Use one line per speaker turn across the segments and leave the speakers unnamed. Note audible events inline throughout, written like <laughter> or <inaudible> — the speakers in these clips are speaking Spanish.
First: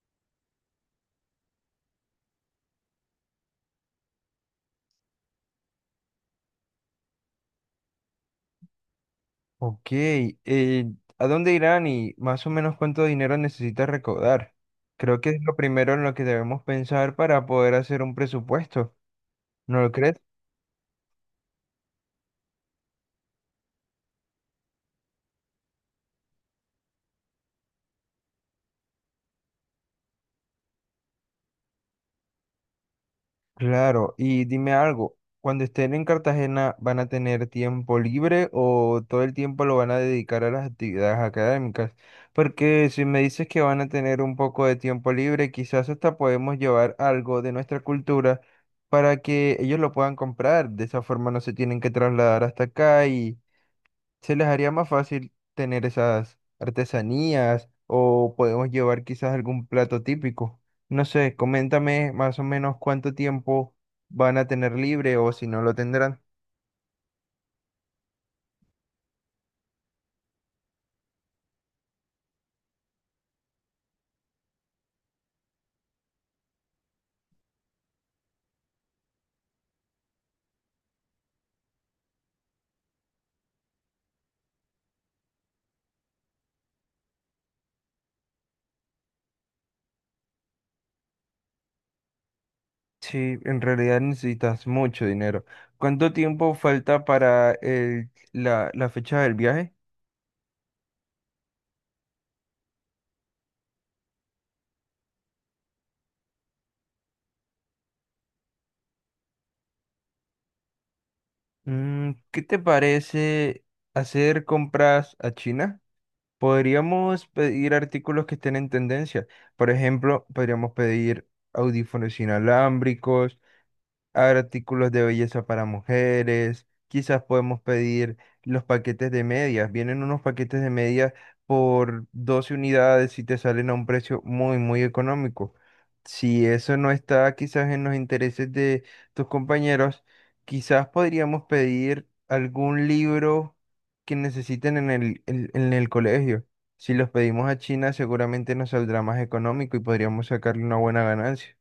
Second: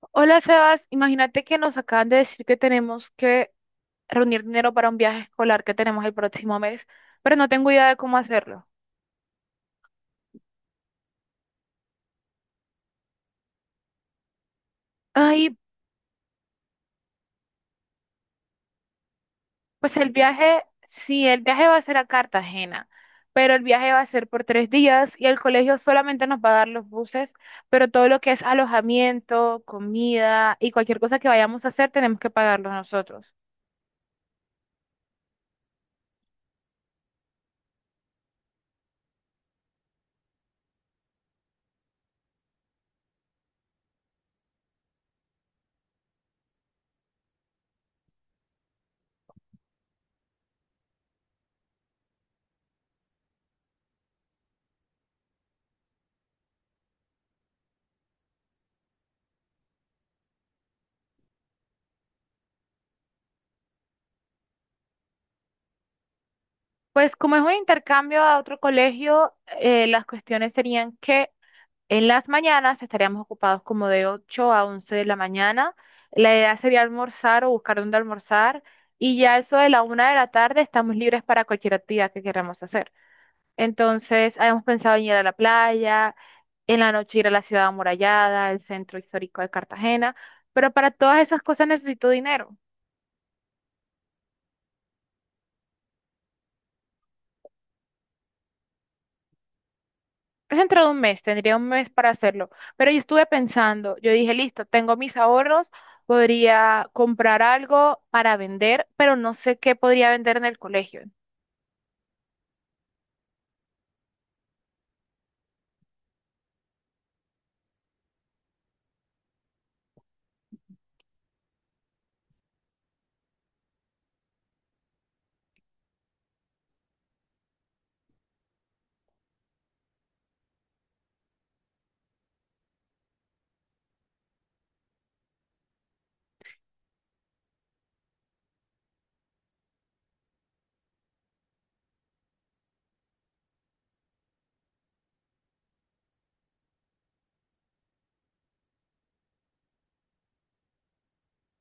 Hola Sebas, imagínate que nos acaban de decir que tenemos que reunir dinero para un viaje escolar que tenemos el próximo mes, pero no tengo idea de cómo hacerlo.
Ok, eh, ¿A dónde irán y más o menos cuánto dinero necesitas recaudar? Creo que es lo
Ay,
primero en lo que debemos pensar para poder hacer un presupuesto, ¿no lo
pues el
crees?
viaje, sí, el viaje va a ser a Cartagena, pero el viaje va a ser por 3 días y el colegio solamente nos va a dar los buses, pero todo lo que es alojamiento, comida y cualquier cosa que vayamos a hacer tenemos que pagarlo nosotros.
Claro, y dime algo, cuando estén en Cartagena, ¿van a tener tiempo libre o todo el tiempo lo van a dedicar a las actividades académicas? Porque si me dices que van a tener un poco de tiempo libre, quizás hasta podemos llevar algo de nuestra cultura para que ellos lo puedan comprar. De esa forma no se tienen que trasladar hasta acá, se les haría más fácil tener esas artesanías o podemos llevar quizás algún plato típico. No sé, coméntame más o menos cuánto tiempo van a tener libre o si no lo tendrán.
Pues como es un intercambio a otro colegio, las cuestiones serían que en las mañanas estaríamos ocupados como de 8 a 11 de la mañana. La idea sería almorzar o buscar dónde almorzar, y ya eso de la 1 de la tarde estamos libres para cualquier actividad que queramos hacer. Entonces, habíamos pensado en ir a la playa, en la noche ir a la ciudad amurallada, el centro histórico de Cartagena, pero para todas esas cosas necesito dinero.
Sí, en realidad necesitas mucho dinero. ¿Cuánto tiempo falta para la fecha del viaje?
Es dentro de un mes, tendría un mes para hacerlo. Pero yo estuve pensando, yo dije, listo, tengo mis ahorros, podría comprar algo para vender, pero no sé qué podría vender en el colegio.
Mm, ¿qué te parece hacer compras a China? Podríamos pedir artículos que estén en tendencia. Por ejemplo, podríamos pedir audífonos inalámbricos, haber artículos de belleza para mujeres, quizás podemos pedir los paquetes de medias. Vienen unos paquetes de medias por 12 unidades y te salen a un precio muy, muy económico. Si eso no está quizás en los intereses de tus compañeros, quizás podríamos pedir algún libro que necesiten en el colegio. Si los pedimos a China, seguramente nos saldrá más económico y podríamos sacarle una buena ganancia.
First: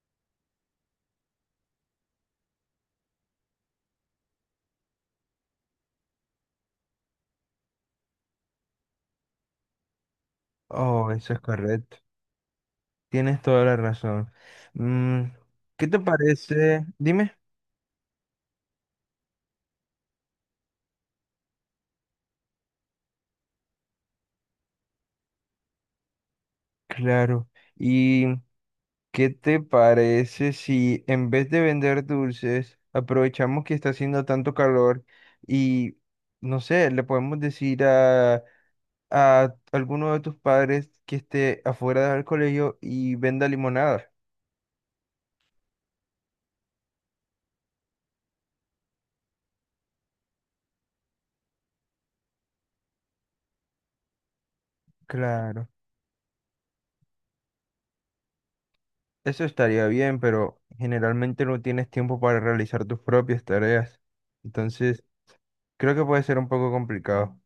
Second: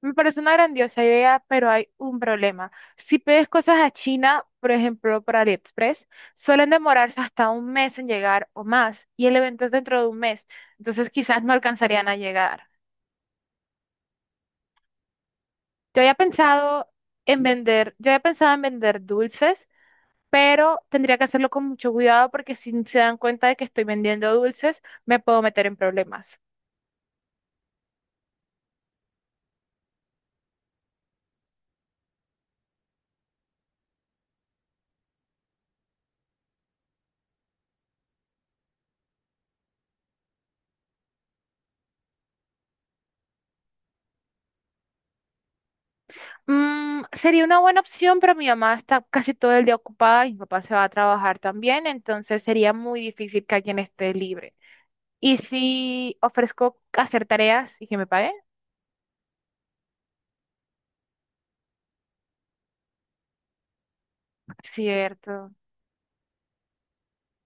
Me parece una grandiosa idea, pero hay un problema. Si pides cosas a China, por ejemplo, por AliExpress, suelen demorarse hasta un mes en llegar o más, y el evento es dentro de un mes,
Oh,
entonces
eso es
quizás no
correcto.
alcanzarían a llegar.
Tienes toda la razón. Mm, ¿qué te
Yo había
parece?
pensado
Dime.
yo había pensado en vender dulces, pero tendría que hacerlo con mucho cuidado porque si se dan cuenta de que estoy vendiendo dulces, me puedo meter en problemas.
Claro. ¿Y qué te parece si en vez de vender dulces, aprovechamos que está haciendo tanto calor y, no sé, le podemos decir a alguno de tus padres que esté afuera del colegio y venda limonada?
Mm, sería una buena opción, pero mi mamá está casi todo el día ocupada y mi papá se va a trabajar también, entonces sería muy difícil que alguien esté libre. Y
Claro.
si ofrezco hacer tareas y que me paguen,
Eso estaría bien, pero generalmente no tienes tiempo para realizar tus propias tareas. Entonces,
cierto,
creo que puede ser un poco complicado.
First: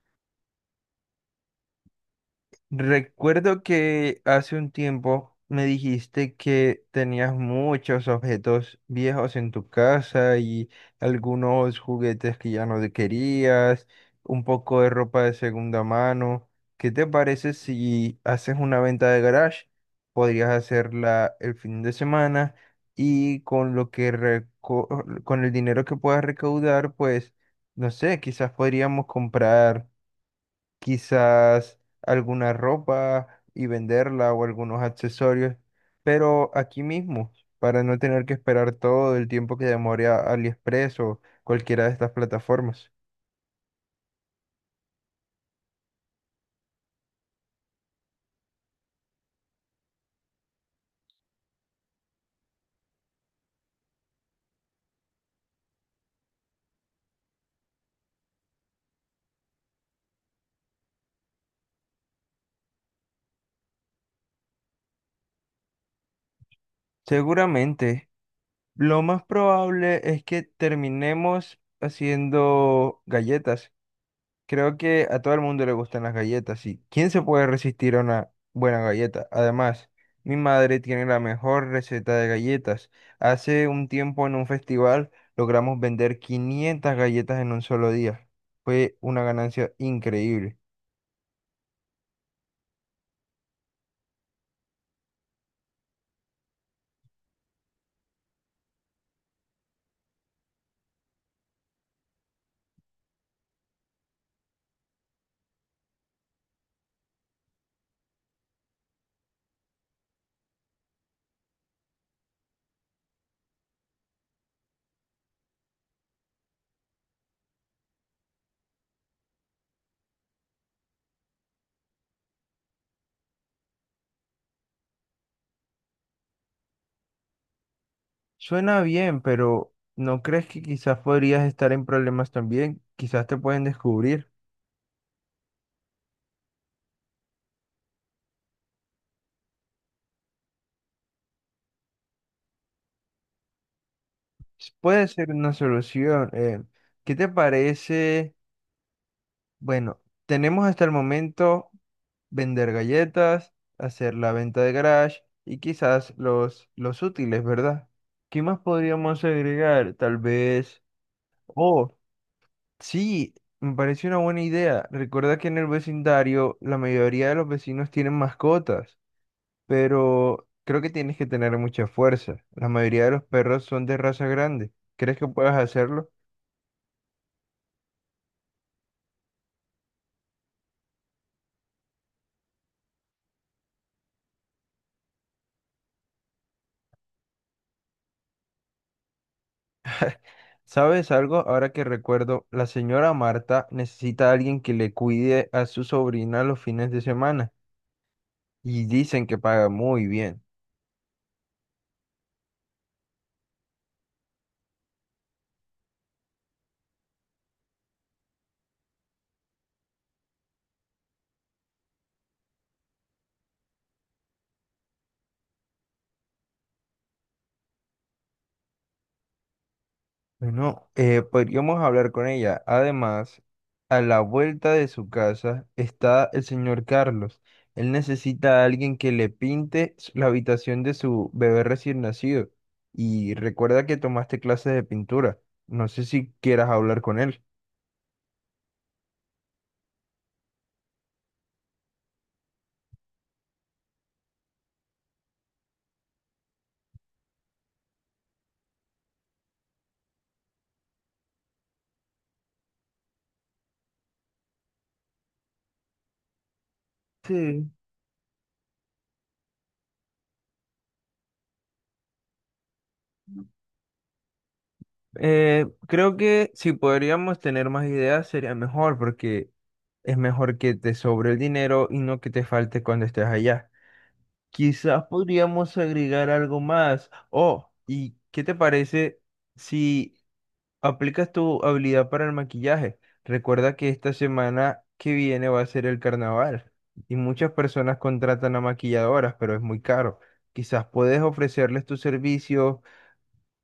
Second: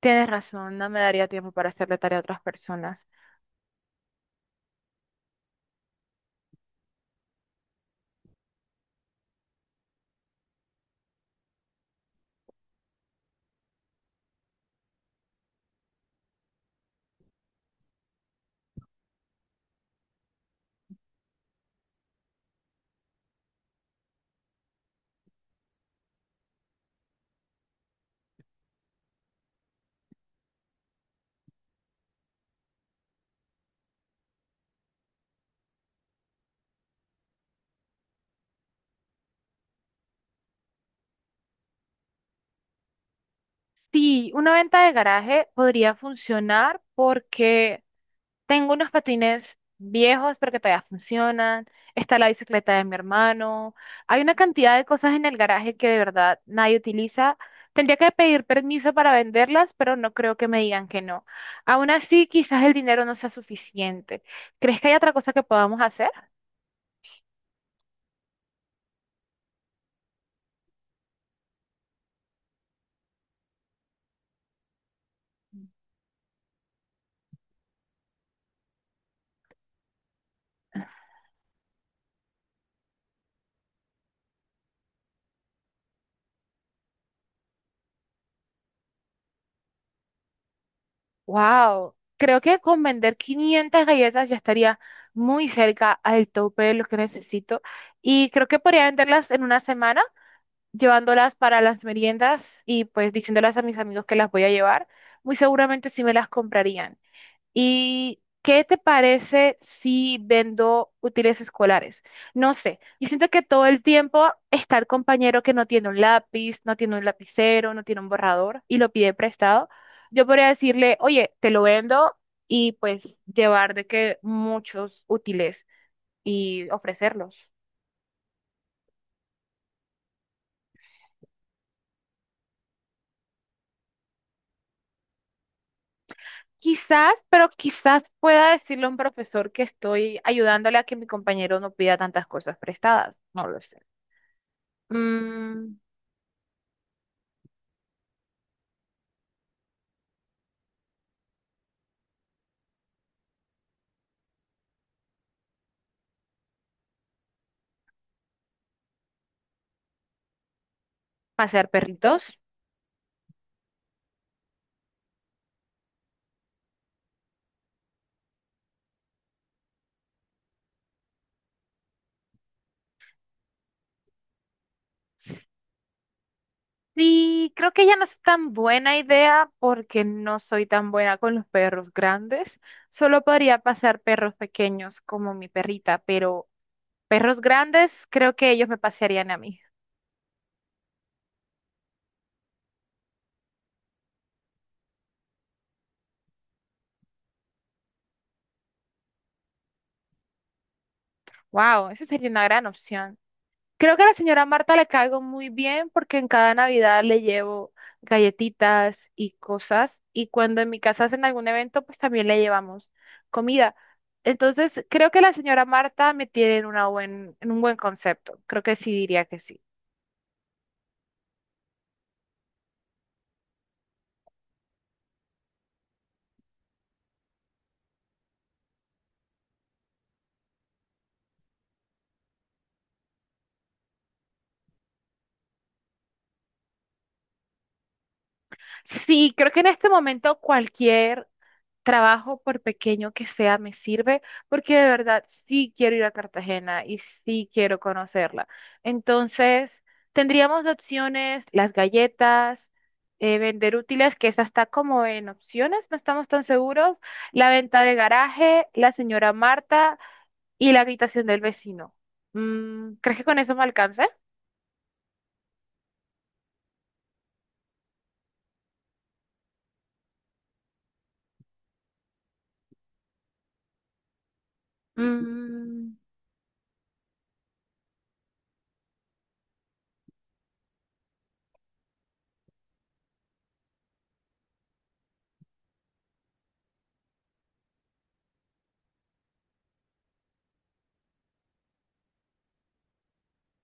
tienes razón, no me daría tiempo para hacerle tarea a otras personas.
Recuerdo que hace un tiempo me dijiste que tenías muchos objetos viejos en tu casa y algunos juguetes que ya no te querías, un poco de ropa de segunda mano. ¿Qué te parece si haces una venta de garage? Podrías hacerla el fin de semana y con lo que con el dinero que puedas recaudar, pues no sé, quizás podríamos comprar quizás alguna ropa y venderla o algunos accesorios, pero aquí mismo, para no tener que esperar todo el tiempo que demore a AliExpress o cualquiera de estas plataformas.
Sí, una venta de garaje podría funcionar porque tengo unos patines viejos, pero que todavía funcionan. Está la bicicleta de mi hermano. Hay una cantidad de cosas en el garaje que de verdad nadie utiliza. Tendría que pedir permiso para venderlas, pero no creo que me digan que no. Aún así, quizás el dinero no sea suficiente. ¿Crees que hay otra cosa que podamos hacer?
Seguramente, lo más probable es que terminemos haciendo galletas. Creo que a todo el mundo le gustan las galletas, y ¿quién se puede resistir a una buena galleta? Además, mi madre tiene la mejor receta de galletas. Hace un tiempo en un festival logramos vender 500 galletas en un solo día. Fue una ganancia increíble.
Wow, creo que con vender 500 galletas ya estaría muy cerca al tope de lo que necesito, y creo que podría venderlas en una semana, llevándolas para las meriendas y pues diciéndolas a mis amigos que las voy a llevar. Muy seguramente sí me las comprarían. ¿Y qué te parece si vendo útiles escolares? No sé, yo siento que todo el tiempo está el compañero que no tiene un lápiz, no tiene un lapicero, no tiene un borrador y lo pide prestado. Yo podría decirle, oye, te lo vendo y pues llevar de que muchos útiles y ofrecerlos.
Suena bien, pero ¿no crees que quizás podrías estar en problemas también? Quizás te pueden descubrir.
Quizás, pero quizás pueda decirle a un profesor que estoy ayudándole a que mi compañero no pida tantas cosas prestadas. No lo sé.
Puede ser una
Mm,
solución. ¿Qué te parece? Bueno, tenemos hasta el momento... vender galletas, hacer la venta de garage y quizás los útiles, ¿verdad? ¿Qué más podríamos agregar? Tal vez...
Pasear
Oh,
perritos.
sí, me parece una buena idea. Recuerda que en el vecindario la mayoría de los vecinos tienen mascotas, pero creo que tienes que tener mucha fuerza. La mayoría de los perros son de raza grande. ¿Crees que puedas hacerlo?
Sí, creo que ya no es tan buena idea porque no soy tan buena con los perros grandes. Solo podría pasar perros pequeños como mi perrita, pero perros grandes creo que ellos me pasearían a mí.
¿Sabes algo? Ahora que recuerdo, la señora Marta necesita a alguien que le cuide a su sobrina los fines de semana. Y dicen que paga muy bien.
Wow, esa sería una gran opción. Creo que a la señora Marta le caigo muy bien porque en cada Navidad le llevo galletitas y cosas, y cuando en mi casa hacen algún evento, pues también le llevamos comida. Entonces, creo que la señora Marta me tiene en un buen concepto. Creo que sí diría que sí.
Bueno, podríamos hablar con ella. Además, a la vuelta de su casa está el señor Carlos. Él necesita a alguien que le pinte la habitación de su bebé recién nacido. Y recuerda que tomaste clases de pintura. No sé si quieras hablar con él.
Sí, creo que en este momento cualquier trabajo, por pequeño que sea, me sirve, porque de verdad sí quiero ir a Cartagena y sí quiero conocerla. Entonces, tendríamos de opciones las galletas, vender útiles, que esa está como en opciones, no estamos tan seguros, la
Sí.
venta de garaje, la señora Marta y la habitación del vecino. ¿Crees que con eso me alcance?
Creo que si podríamos tener más ideas sería mejor porque es mejor que te sobre el dinero y no que te falte cuando estés allá. Quizás podríamos
Mm,
agregar algo más. Oh, ¿y qué te parece si aplicas tu habilidad para el maquillaje? Recuerda que esta semana que viene va a ser el carnaval y muchas personas contratan a maquilladoras, pero es muy caro. Quizás puedes ofrecerles tus servicios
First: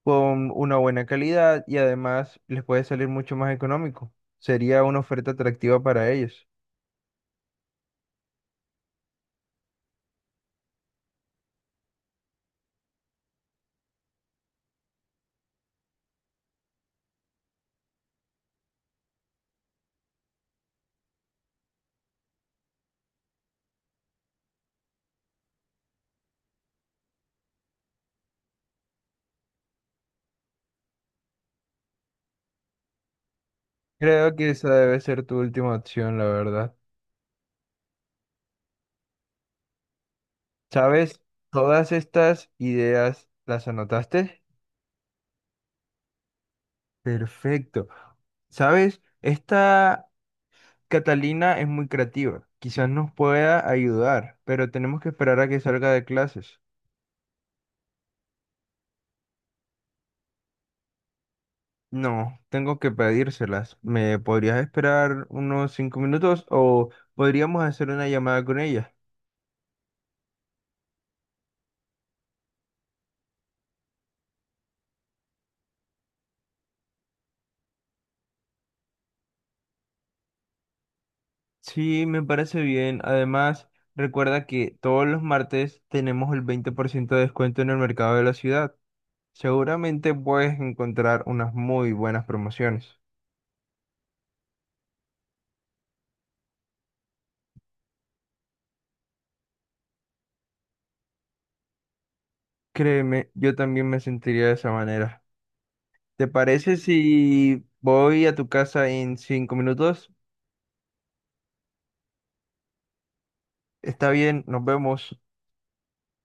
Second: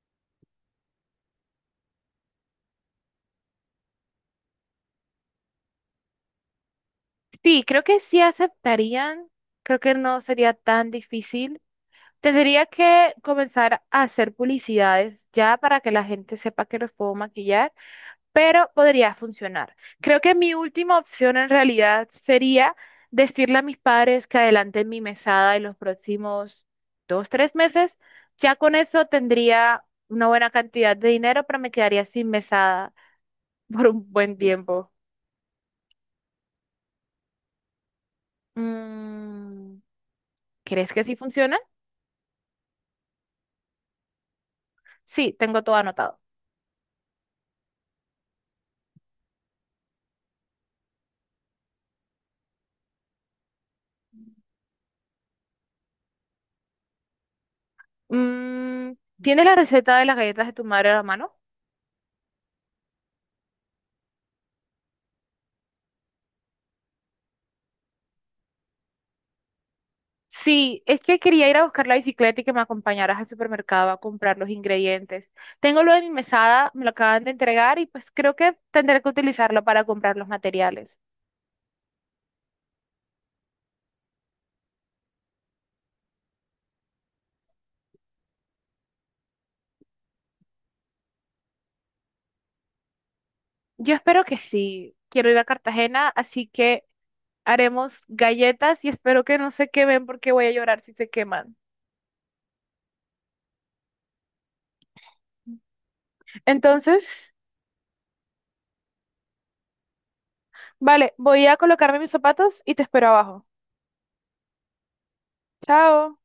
con una buena calidad y además les puede salir mucho más económico. Sería una oferta atractiva para ellos.
sí, creo que sí aceptarían. Creo que no sería tan difícil. Tendría que comenzar a hacer publicidades ya para que la gente sepa que los puedo maquillar, pero podría funcionar. Creo que mi última opción en realidad sería decirle a mis padres que adelanten mi mesada en los próximos dos, tres meses. Ya con eso tendría una buena cantidad de dinero, pero me quedaría sin mesada <laughs> por un
Creo
buen
que esa
tiempo.
debe ser tu última opción, la verdad.
Mm, ¿Crees que sí
¿Sabes?
funciona?
Todas estas ideas las anotaste.
Sí, tengo todo anotado.
Perfecto. ¿Sabes? Esta Catalina es muy creativa. Quizás nos pueda ayudar, pero tenemos que esperar a que salga de clases.
Mm, ¿Tienes la receta de las galletas de tu madre a la mano?
No, tengo que pedírselas. ¿Me podrías esperar unos 5 minutos o podríamos hacer una llamada con ella?
Sí, es que quería ir a buscar la bicicleta y que me acompañaras al supermercado a comprar los ingredientes. Tengo lo de mi mesada, me lo acaban de entregar y pues creo que tendré que utilizarlo para comprar los materiales.
Sí, me parece bien. Además, recuerda que todos los martes tenemos el 20% de descuento en el mercado de la ciudad. Seguramente puedes encontrar unas muy buenas promociones.
Yo espero que sí. Quiero ir a Cartagena, así que haremos galletas y espero que no se quemen porque voy a llorar si se queman.
Créeme, yo también me sentiría de esa manera. ¿Te parece
Entonces,
si voy a tu casa en 5 minutos?
vale, voy a colocarme mis zapatos y te espero abajo.
Está bien, nos vemos.
Chao.